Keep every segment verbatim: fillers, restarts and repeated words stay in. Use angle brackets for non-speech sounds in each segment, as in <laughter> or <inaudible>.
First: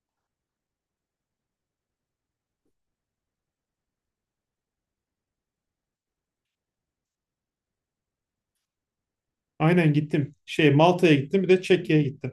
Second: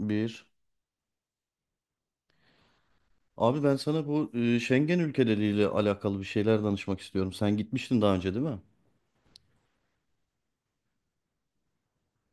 Bir. Abi ben sana bu e, Schengen ülkeleriyle alakalı bir şeyler danışmak istiyorum. Sen gitmiştin daha önce değil mi? Aynen gittim. Şey Malta'ya gittim bir de Çekya'ya gittim.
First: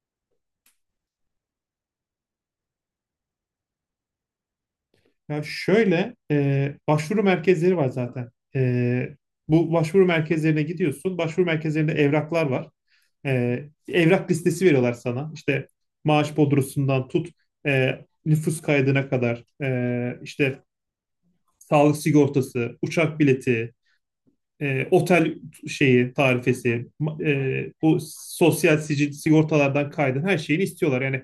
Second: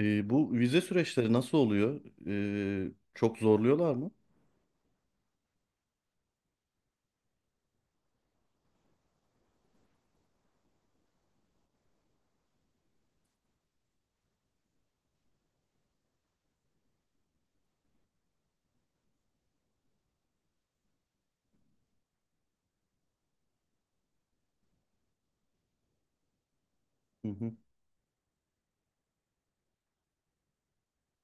E, bu vize süreçleri nasıl oluyor? E, çok zorluyorlar mı? Ya şöyle e, başvuru merkezleri var zaten. E, Bu başvuru merkezlerine gidiyorsun. Başvuru merkezlerinde evraklar var. E, evrak listesi veriyorlar sana. İşte maaş bordrosundan tut e, nüfus kaydına kadar, e, işte sağlık sigortası, uçak bileti, e, otel şeyi tarifesi, ma- Hı hı. e, bu sosyal sicil sigortalardan kaydın her şeyini istiyorlar. Yani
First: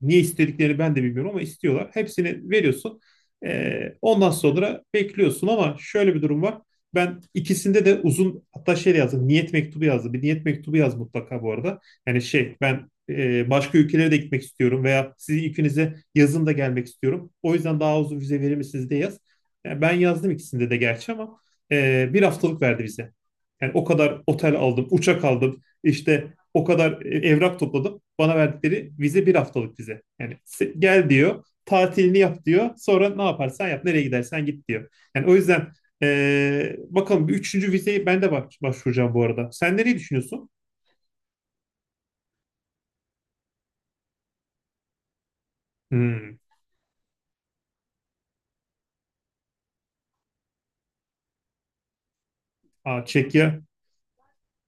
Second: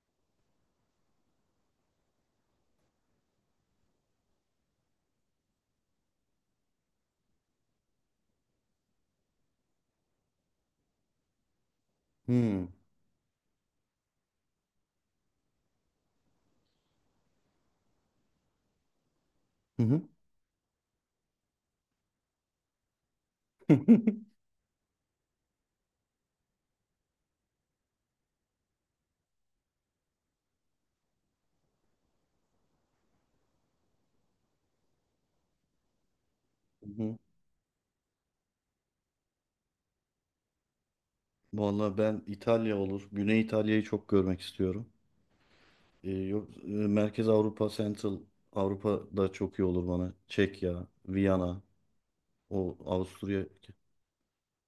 niye istediklerini ben de bilmiyorum ama istiyorlar. Hepsini veriyorsun. Ee, ondan sonra bekliyorsun ama şöyle bir durum var. Ben ikisinde de uzun, hatta şey yazdım. Niyet mektubu yazdım. Bir niyet mektubu yaz mutlaka bu arada. Yani şey Hmm. ben, e, başka ülkelere de gitmek istiyorum veya sizin ikinize yazın da gelmek istiyorum. O yüzden daha uzun vize verir misiniz diye yaz. Yani Hı ben hı. yazdım ikisinde de gerçi ama e, bir haftalık verdi bize. Yani o kadar <laughs> otel aldım, uçak aldım, işte o kadar e, evrak topladım. Bana verdikleri vize bir haftalık vize. Yani gel diyor, tatilini yap diyor. Sonra ne yaparsan yap, nereye gidersen git diyor. Yani o yüzden, eee, Hı hı. bakalım, bir üçüncü vizeyi ben de baş- başvuracağım bu arada. Sen nereyi düşünüyorsun? Vallahi ben İtalya olur. Güney İtalya'yı çok görmek istiyorum. E, Hmm. yok, e, Merkez Avrupa, Central Avrupa da çok iyi olur bana. Çekya, Viyana, o Aa, Avusturya. Çekya.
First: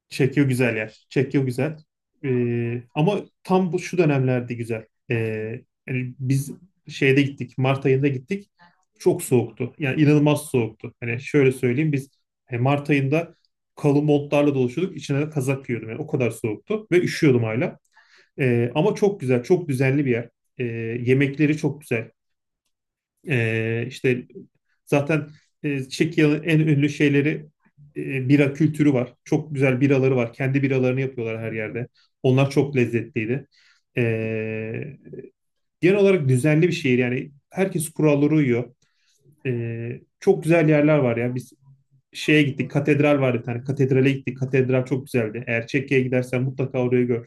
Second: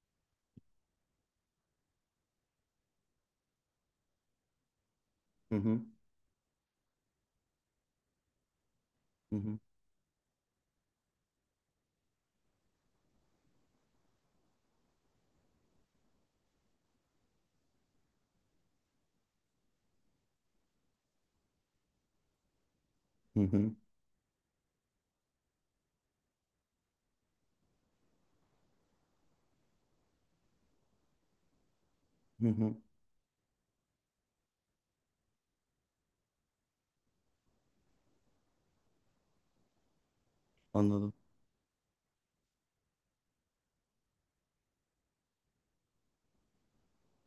Çekya güzel yer. Çekya güzel. Ee, ama tam bu şu dönemlerde güzel. Ee, Hı hı. Yani biz şeyde gittik. Mart ayında gittik. Çok Hı hı. soğuktu. Yani inanılmaz soğuktu. Hani şöyle söyleyeyim, biz e, Mart ayında kalın montlarla dolaşıyorduk. İçine de kazak giyiyordum. Yani o kadar soğuktu ve üşüyordum hala. Ee, ama çok güzel, çok düzenli bir yer. Ee, Yemekleri çok güzel. Hı hı. E, işte zaten e, Çekya'nın en ünlü şeyleri, e, bira kültürü var. Çok güzel biraları var. Kendi biralarını yapıyorlar her yerde. Hı Onlar hı. çok lezzetliydi. E, Genel olarak düzenli bir şehir. Yani herkes kurallara uyuyor. E, çok güzel yerler Anladım. var ya. Biz şeye gittik. Katedral vardı bir tane. Katedrale gittik. Katedral çok güzeldi. Eğer Çekya'ya gidersen mutlaka orayı gör.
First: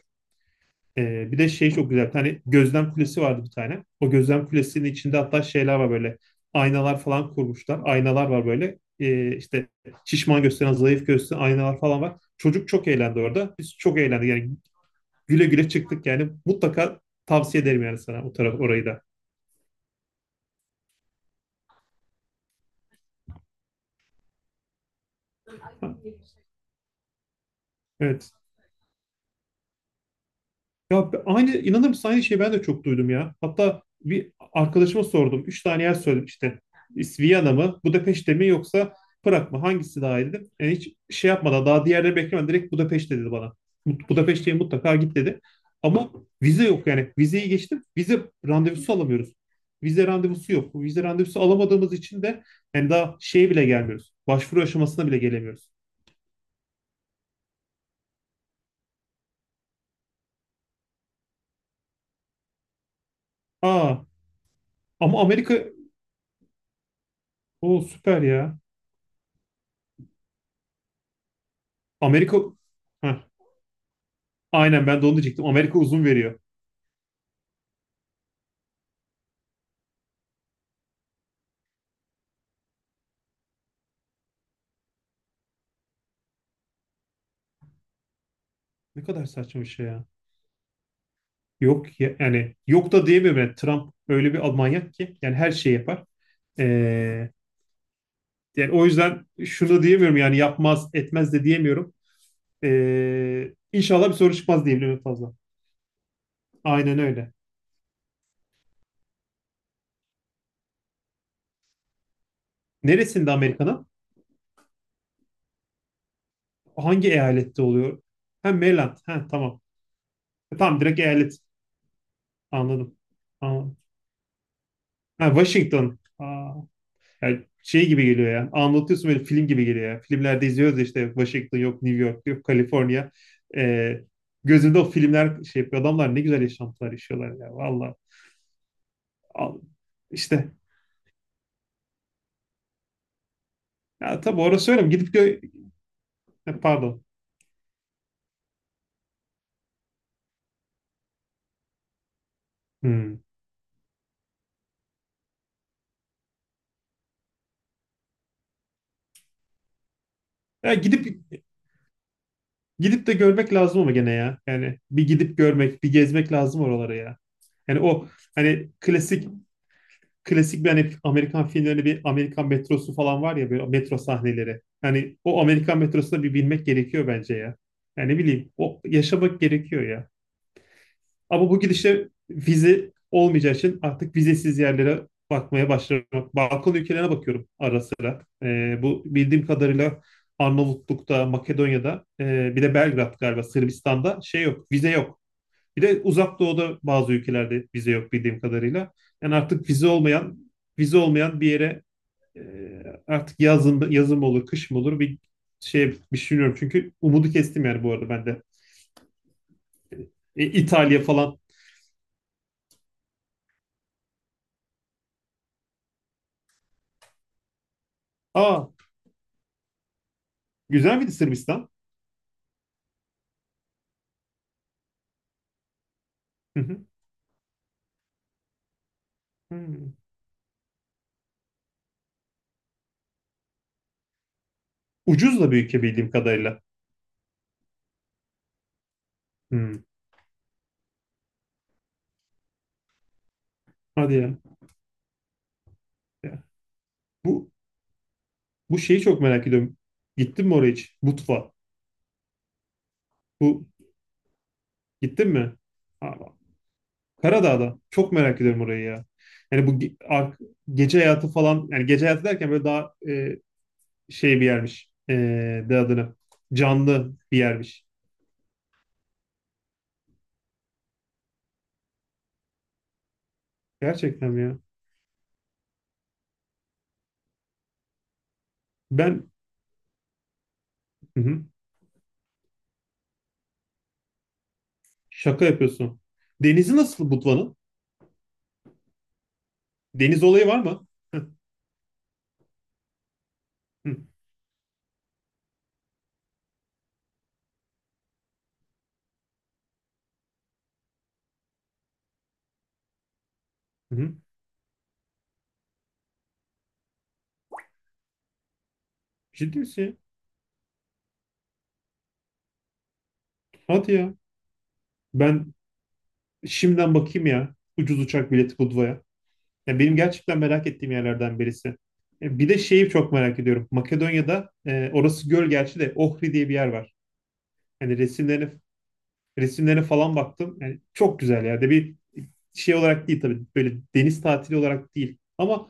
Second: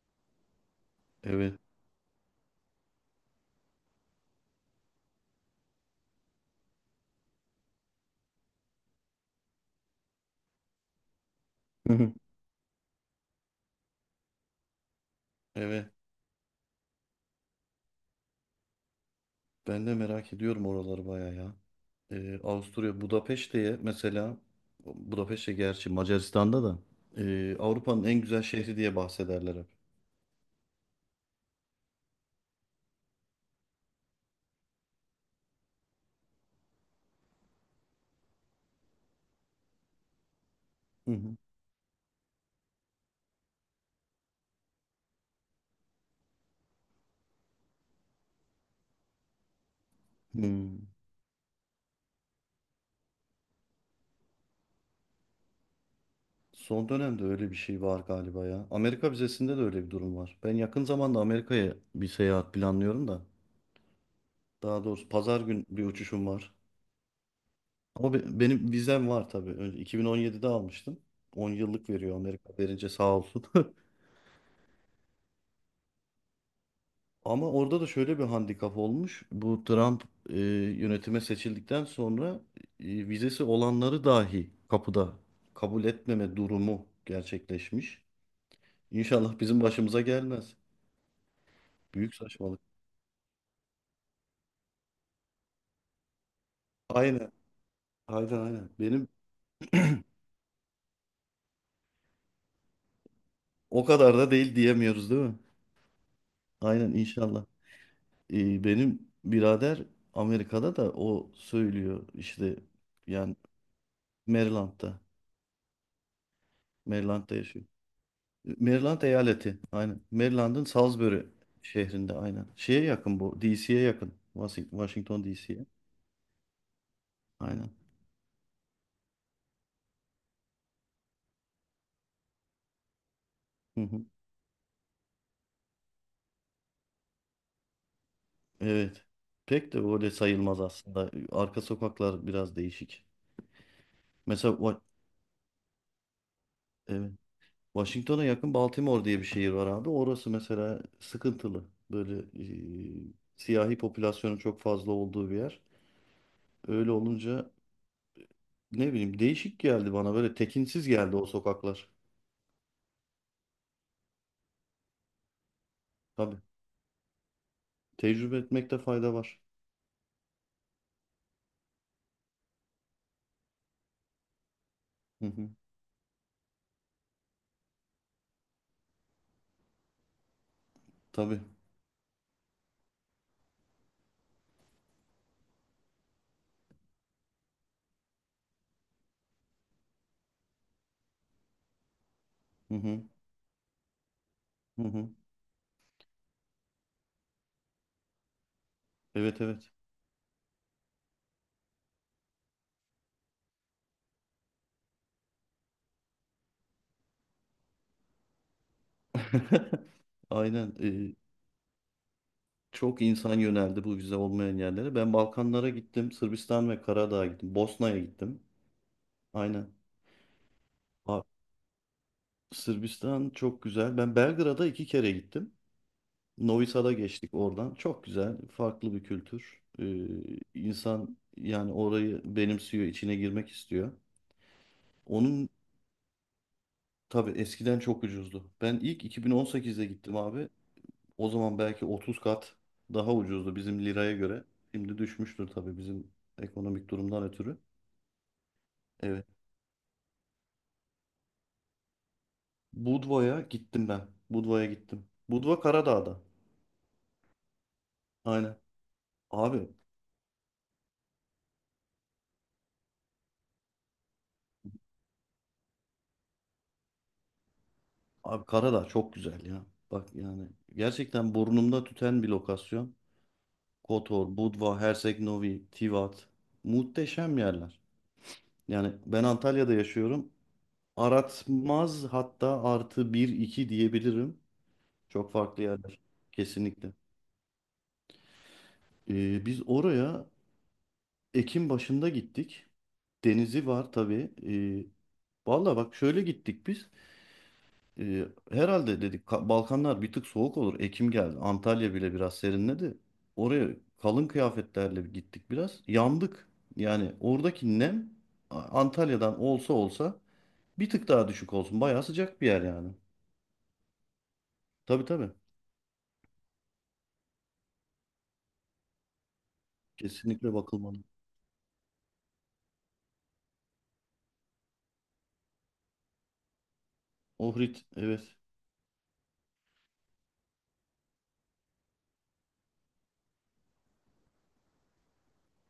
Ee, bir de Evet. şey çok güzel. Bir tane gözlem kulesi vardı bir tane. O gözlem kulesinin içinde hatta şeyler var böyle. Aynalar falan kurmuşlar. Aynalar var böyle. Ee, işte şişman gösteren, zayıf gösteren aynalar Hı falan hı. var. Çocuk çok eğlendi orada. Biz çok eğlendik. Yani güle güle Evet. çıktık yani. Mutlaka tavsiye ederim yani sana o taraf orayı da. Ben de merak ediyorum oraları bayağı ya. Ee, Avusturya Budapeşte'ye mesela, Budapeşte gerçi Macaristan'da da, ee, Avrupa'nın en Evet. güzel şehri diye bahsederler hep. Ya be- aynı, inanır mısın, aynı şeyi ben de çok duydum ya. Hatta bir arkadaşıma sordum. Üç tane yer söyledim işte. İs- Viyana mı, Budapeşte mi, yoksa Prag mı? Hangisi daha iyi dedim. Yani hiç Hı şey hı. yapmadan, daha diğerleri beklemeden direkt Budapeşte dedi bana. Mut- Budapeşte'ye mutlaka git dedi. Ama vize yok yani. Vizeyi geçtim. Vize randevusu alamıyoruz. Vize randevusu yok. Bu Hmm. vize randevusu alamadığımız için de yani daha şeye bile gelmiyoruz. Başvuru aşamasına bile gelemiyoruz. Son dönemde öyle bir şey var galiba ya. Amerika vizesinde de öyle bir durum var. Ben yakın zamanda Amerika'ya bir seyahat planlıyorum da. Aa, Daha doğrusu ama pazar Amerika, gün bir uçuşum var. o Ama süper be- ya. benim vizem var tabii. Önce iki bin on yedide almıştım. on yıllık veriyor Amerika. Amerika verince sağ Heh. olsun. <laughs> Aynen, ben de onu diyecektim. Amerika uzun veriyor. Ama orada da şöyle bir handikap olmuş. Bu Trump e, yönetime seçildikten sonra e, vizesi olanları dahi kapıda kabul etmeme durumu gerçekleşmiş. Ne kadar İnşallah saçma bizim bir şey başımıza ya. gelmez. Yok Büyük ya, yani saçmalık. yok da diyemiyorum. Yani Trump öyle bir manyak ki yani her şeyi yapar. Ee, Aynen, aynen, aynen. Yani o Benim yüzden şunu diyemiyorum yani yapmaz etmez de diyemiyorum. Ee, o inşallah bir kadar da soru değil çıkmaz diyebilirim en diyemiyoruz değil fazla. mi? Aynen Aynen öyle. inşallah. E, benim birader Amerika'da da o söylüyor işte Neresinde yani Amerika'nın? Maryland'da. Hangi Maryland'da eyalette yaşıyor. oluyor? Ha, Maryland. Maryland Ha, eyaleti. tamam. Aynen. E, Maryland'ın tamam, direkt Salisbury eyalet. şehrinde aynen. Şeye Anladım. yakın bu. Anladım. D C'ye yakın. Washing- Washington Ha, D C'ye. Washington. Aa, yani Aynen. şey gibi geliyor ya. Anlatıyorsun, böyle film gibi geliyor ya. Filmlerde izliyoruz ya işte, Washington yok, New York yok, Kaliforniya. Hı E, hı. Gözümde o filmler şey yapıyor. Adamlar ne güzel yaşantılar yaşıyorlar ya. Valla. Evet. Al- Pek de öyle İşte. sayılmaz aslında. Arka sokaklar biraz değişik. Ya tabii, Mesela, orası Wa- öyle mi? Gidip gö- Ha, pardon. evet. Washington'a yakın Baltimore diye bir şehir var abi. Orası mesela sıkıntılı. Böyle e, Hmm. siyahi popülasyonun çok fazla olduğu bir yer. Öyle olunca ne bileyim değişik geldi bana. Böyle Ya tekinsiz gidip geldi o sokaklar. Gidip de görmek lazım ama gene ya. Yani bir gidip görmek, bir gezmek Tabii. lazım oralara ya. Yani o Tecrübe hani etmekte fayda klasik, var. klasik bir, hani Amerikan filmlerinde bir Amerikan metrosu falan var ya, böyle metro sahneleri. Hani Hı o hı. Amerikan metrosuna bir binmek gerekiyor bence ya. Yani ne bileyim, o yaşamak gerekiyor ya. Tabii. Ama bu gidişle vize olmayacağı için artık vizesiz yerlere bakmaya başlamak. Balkan ülkelerine bakıyorum ara sıra. Ee, bu bildiğim kadarıyla Arnavutluk'ta, Makedonya'da, e, bir Hı de hı. Belgrad, galiba Sırbistan'da, şey yok, Hı vize hı. yok. Bir de Uzak Doğu'da bazı ülkelerde vize yok bildiğim kadarıyla. Yani Evet artık evet. vize olmayan, vize olmayan bir yere, e, artık yazın, yazın mı olur, kış mı olur, bir şey bir şey bilmiyorum. Çünkü umudu kestim yani bu arada ben de. <laughs> E, Aynen. İtalya Ee, falan. çok insan yöneldi bu vize olmayan yerlere. Ben Balkanlara gittim. Sırbistan ve Karadağ'a gittim. Bosna'ya gittim. Aa, Aynen. güzel miydi Aa, Sırbistan? Sırbistan çok güzel. Ben Belgrad'a iki kere gittim. Hı Novi hı. Sad'a geçtik oradan. Çok güzel. Farklı bir kültür. Hmm. Ee, insan yani orayı benimsiyor, içine girmek istiyor. Ucuz Onun da bir ülke bildiğim kadarıyla. tabii eskiden çok ucuzdu. Ben ilk Hmm. iki bin on sekizde gittim abi. O zaman belki otuz kat daha ucuzdu bizim liraya Hadi ya. göre. Şimdi düşmüştür tabii bizim Ya. ekonomik durumdan Bu ötürü. Bu şeyi çok Evet. merak ediyorum. Gittin mi oraya hiç? Butva. Budva'ya Bu, gittim ben. Budva'ya gittim. gittin mi? Budva Karadağ'da. Aa, Karadağ'da. Çok merak Aynen. ediyorum orayı ya. Yani bu Abi, ge- ar- gece hayatı falan, yani gece hayatı derken böyle daha, e, şey bir yermiş. E, de adını. Canlı bir yermiş. abi Karadağ çok güzel ya. Bak yani gerçekten burnumda tüten bir lokasyon. Gerçekten Kotor, mi ya? Budva, Herceg-Novi, Tivat. Muhteşem yerler. Yani ben Ben, Antalya'da yaşıyorum. hı hı. Aratmaz hatta artı bir iki diyebilirim. Çok Şaka farklı yerler. yapıyorsun. Denizi Kesinlikle. nasıl Butva'nın? Ee, biz Deniz oraya olayı var mı? Hı Ekim başında gittik. Denizi var hı. tabii. Ee, valla bak şöyle gittik biz. Ee, herhalde dedik, Ka- Balkanlar bir tık soğuk olur. Ekim geldi. Antalya bile biraz serinledi. Oraya Hı hı. kalın kıyafetlerle gittik biraz. Yandık. Yani oradaki nem A- Antalya'dan Ciddi olsa misin ya? olsa bir tık daha düşük olsun. Bayağı sıcak bir yer yani. Hadi ya. Tabii tabii. Ben Şimdiden bakayım ya. Ucuz uçak bileti Budva'ya. Ya benim gerçekten Kesinlikle merak ettiğim bakılmalı. yerlerden birisi. E, bir de şeyi çok merak ediyorum. Makedonya'da, e, orası göl gerçi de, Ohri diye bir yer var. Ohrid Yani evet. resimlerine, resimlerine falan baktım. Yani çok güzel ya. De bir şey olarak değil tabii. Böyle deniz tatili olarak değil. Ama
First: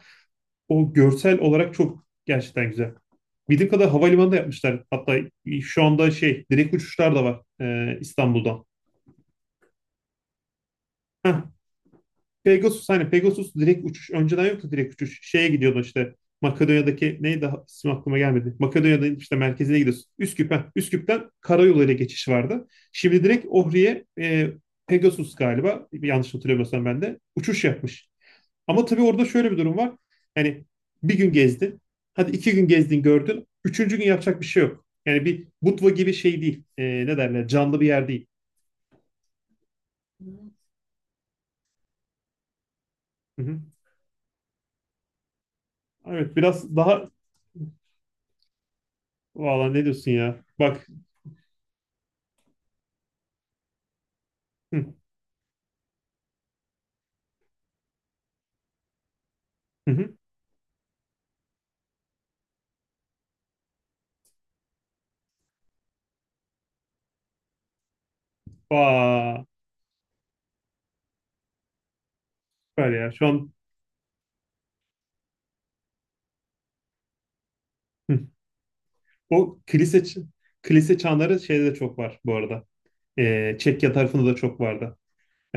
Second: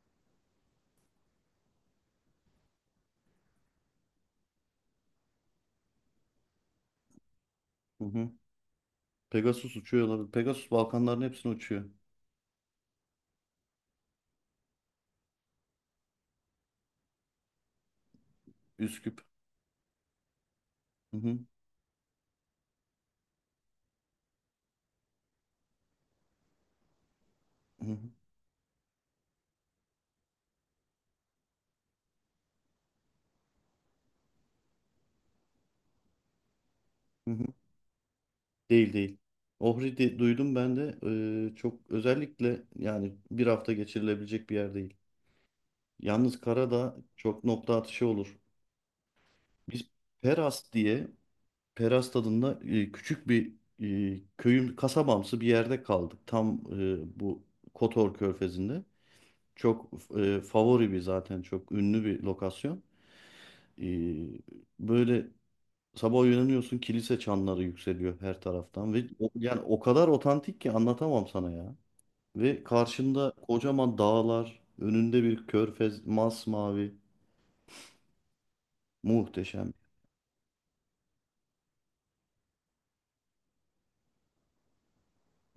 o görsel olarak çok gerçekten güzel. Bildiğim kadar havalimanı da yapmışlar. Hatta şu anda şey direkt uçuşlar da var, e, Hı hı. İstanbul'dan. Pegasus uçuyor olabilir. Pegasus Balkanların hepsini uçuyor. Pegasus, hani Pegasus direkt uçuş önceden yoktu, direkt uçuş. Şeye gidiyordu işte, Makedonya'daki neydi, ha- ismi aklıma gelmedi. Makedonya'nın Üsküp. işte merkezine gidiyorsun. Üsküp, ha. Üsküp'ten karayoluyla geçiş vardı. Şimdi direkt Ohri'ye e, Pegasus galiba, yanlış hatırlamıyorsam ben de, uçuş Hı hı, yapmış. Ama tabii orada şöyle bir durum var. Yani bir gün gezdin. Hadi, iki gün gezdin gördün. Üçüncü gün yapacak bir şey yok. Yani bir Budva gibi şey değil. E, ne hı hı. derler, canlı bir yer değil. Değil değil. Ohri de- duydum ben de. Ee, çok özellikle yani Hı bir hı. hafta geçirilebilecek bir yer değil. Evet, Yalnız biraz Karadağ daha, çok nokta atışı olur. valla ne Biz diyorsun ya. Peras Bak, diye Peras tadında e, küçük bir e, köyün hı. kasabamsı bir yerde kaldık. Tam e, bu Kotor Körfezi'nde. Çok Hı hı. e, favori bir zaten çok ünlü bir lokasyon. E, böyle sabah uyanıyorsun, kilise çanları yükseliyor her taraftan ve o- Vaa, yani o kadar otantik ki anlatamam sana ya. Ve süper ya. Şu karşında an, kocaman dağlar, önünde bir körfez masmavi, hı. O muhteşem. kilise ç- kilise çanları şeyde de çok var bu arada. Ee, Çekya tarafında da çok vardı.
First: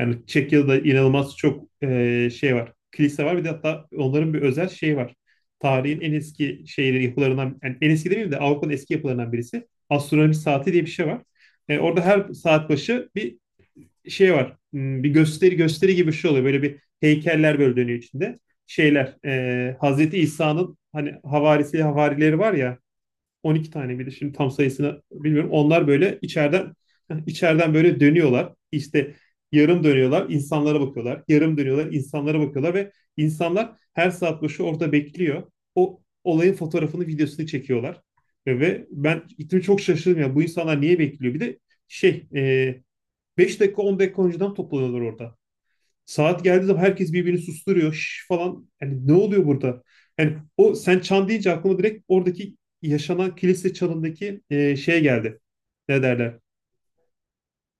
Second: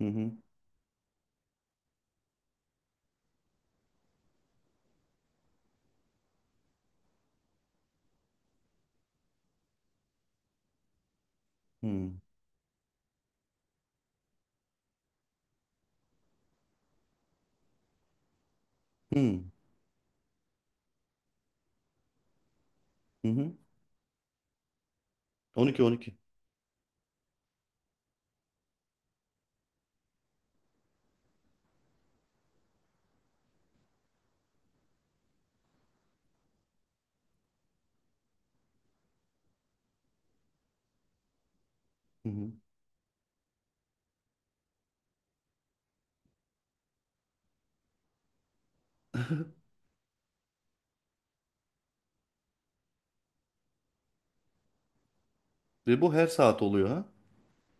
Hı hı. Çekya'da inanılmaz çok e, şey var. Kilise var, bir de hatta onların bir özel şeyi var. Tarihin en eski şeyleri, yapılarından, yani en eski demeyeyim de Avrupa'nın eski yapılarından birisi. Astronomi saati diye bir şey var. E, orada Hı her saat başı bir şey var. hmm, Bir gösteri, gösteri gibi bir şey oluyor. Böyle bir heykeller böyle dönüyor içinde. Şeyler, hı. e, Hazreti İsa'nın hani havarisi havarileri var ya, Hı hı. on iki tane, bir de şimdi tam sayısını bilmiyorum. on iki Onlar on iki. böyle içeriden <laughs> içeriden böyle dönüyorlar. İşte yarım dönüyorlar, insanlara bakıyorlar. Yarım dönüyorlar, insanlara bakıyorlar ve insanlar her saat başı orada bekliyor. O olayın fotoğrafını, videosunu çekiyorlar. Ve ve ben gittim, çok şaşırdım ya. Bu insanlar niye bekliyor? Bir de şey Hı hı. e, beş dakika, on dakika önceden toplanıyorlar orada. Saat geldiği zaman herkes birbirini susturuyor, şş falan. Yani ne oluyor <laughs> burada? Yani o, sen çan deyince aklıma direkt oradaki yaşanan kilise çanındaki e, şey geldi. Ve Ne bu her derler? saat oluyor ha.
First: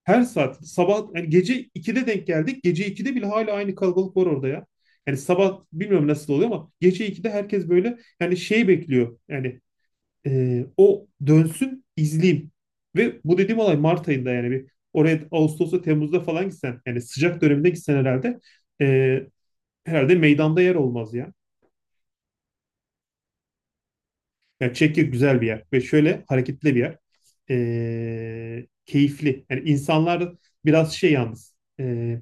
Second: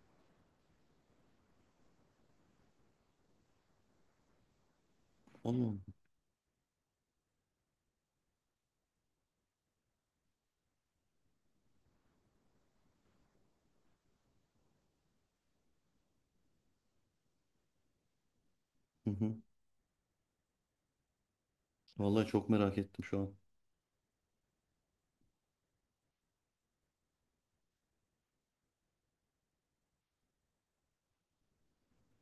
Her saat, sabah yani, gece ikide denk geldik. Gece ikide bile hala aynı kalabalık var orada ya. Yani sabah Allah'ım. bilmiyorum nasıl oluyor ama gece ikide herkes böyle yani şey bekliyor. Yani ee, o dönsün izleyeyim. Ve bu dediğim olay Mart ayında, yani bir oraya Ağustos'ta, Temmuz'da falan gitsen, yani sıcak döneminde gitsen herhalde Hı ee, hı. herhalde meydanda yer olmaz ya. Vallahi çok merak ettim şu an. Yani Çekya güzel bir yer ve şöyle hareketli bir yer. Ee, keyifli. Yani insanlar biraz şey yalnız. ee,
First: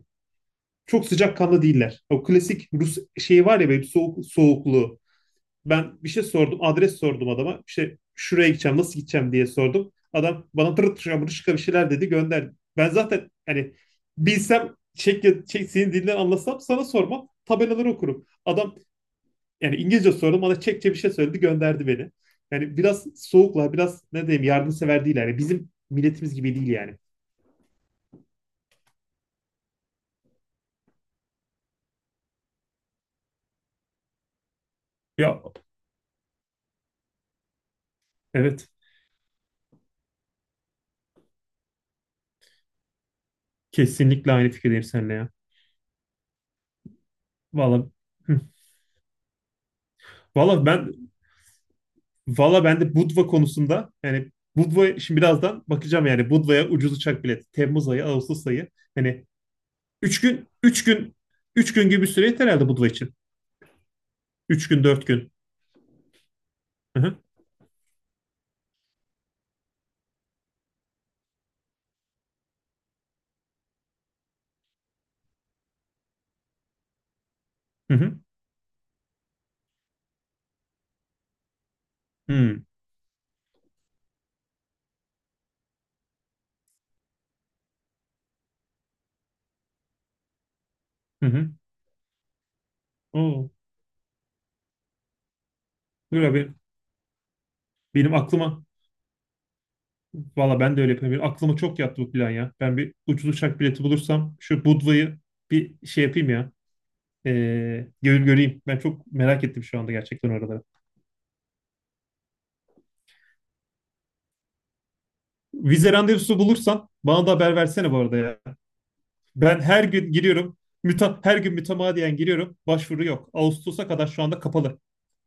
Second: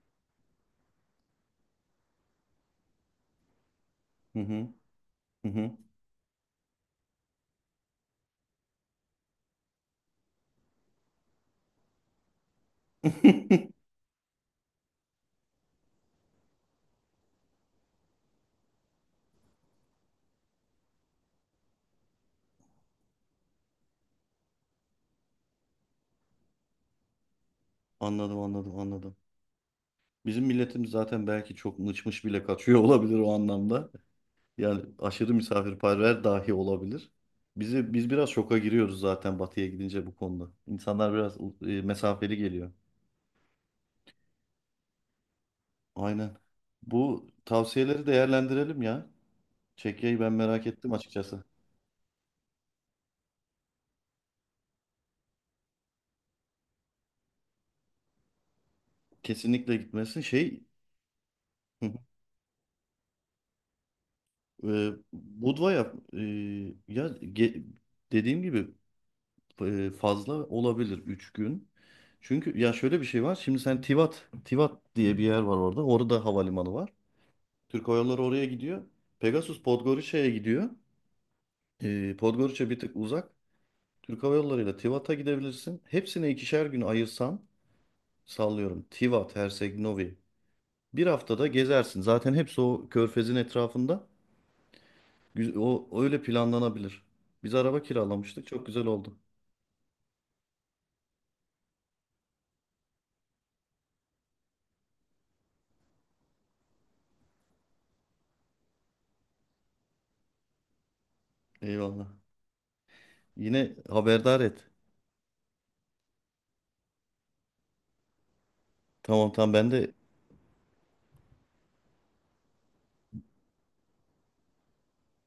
Çok sıcakkanlı değiller. O klasik Rus şeyi var ya, böyle soğuk, Hı hı. soğukluğu. Hı hı. Ben bir şey sordum. Adres sordum adama. İşte şuraya gideceğim, nasıl gideceğim diye sordum. Adam bana tırı tırı tırı bir şeyler dedi, gönderdi. Ben zaten hani <laughs> bilsem Çek, Çek senin dilinden anlasam sana sormam. Tabelaları okurum. Adam yani, İngilizce sordum, bana Çekçe bir şey söyledi, gönderdi beni. Yani biraz soğuklar, biraz ne diyeyim, yardımsever değil yani. Bizim milletimiz gibi değil yani. Anladım anladım anladım. Bizim milletimiz zaten belki çok mıçmış bile kaçıyor <laughs> olabilir o anlamda. Yani aşırı Ya misafirperver dahi olabilir. Bizi biz biraz şoka evet, giriyoruz zaten batıya gidince bu konuda. İnsanlar biraz e, mesafeli geliyor. kesinlikle aynı fikirdeyim seninle ya. Aynen. Bu Vallahi, tavsiyeleri hı. değerlendirelim ya. Çekya'yı ben merak Vallahi ettim ben açıkçası. valla ben de Budva konusunda, yani Budva, şimdi birazdan bakacağım yani, Budva'ya ucuz uçak bileti. Temmuz ayı, Ağustos ayı. Hani Kesinlikle gitmesin. üç gün, Şey. üç gün, üç gün gibi bir <laughs> süre yeter herhalde Budva için. Üç gün, e, dört gün. Budva'ya, e, Hı ya, hı. ge- dediğim gibi, e, fazla olabilir üç gün. Çünkü ya şöyle bir şey var. Şimdi sen Tivat Tivat diye bir yer var orada. Orada havalimanı var. Türk Hı Hava hı. Yolları oraya gidiyor. Pegasus Podgorica'ya gidiyor. Ee, Podgorica bir tık uzak. Türk Hava Yolları ile Tivat'a gidebilirsin. Hepsine ikişer gün ayırsan sallıyorum. Tivat, Herceg Novi. Bir Hı hı. haftada Hı. gezersin. Zaten hepsi o körfezin Oo. etrafında. Güz- O öyle Dur abi. planlanabilir. Biz araba Benim kiralamıştık. aklıma Çok güzel oldu. valla ben de öyle yapıyorum. Benim aklıma çok yattı bu plan ya. Ben bir ucuz uçak bileti bulursam şu Budva'yı bir şey yapayım ya. Ee, gör, göreyim. Ben çok merak ettim şu anda gerçekten oraları. Eyvallah. Yine haberdar et. Vize randevusu bulursan bana da haber versene bu arada ya. Tamam tamam Ben ben her de gün giriyorum. Müta, her gün mütemadiyen giriyorum. Başvuru yok. Ağustos'a kadar şu anda kapalı.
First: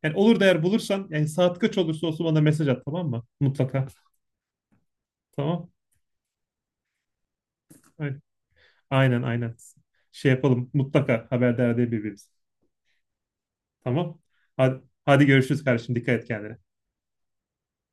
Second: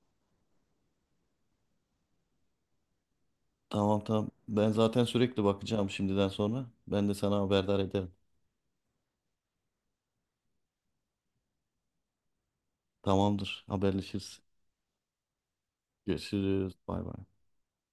Yani olur da eğer bulursan, yani saat kaç olursa olsun bana mesaj at, tamam mı? Mutlaka. tamam tamam. Ben zaten sürekli Tamam. bakacağım şimdiden sonra. Ben de sana haberdar ederim. Ay- Aynen, aynen. Şey yapalım. Mutlaka haberdar edelim birbirimizi. Tamamdır. Tamam. Haberleşiriz. Hadi, hadi görüşürüz kardeşim. Dikkat et kendine. Görüşürüz. Bay bay.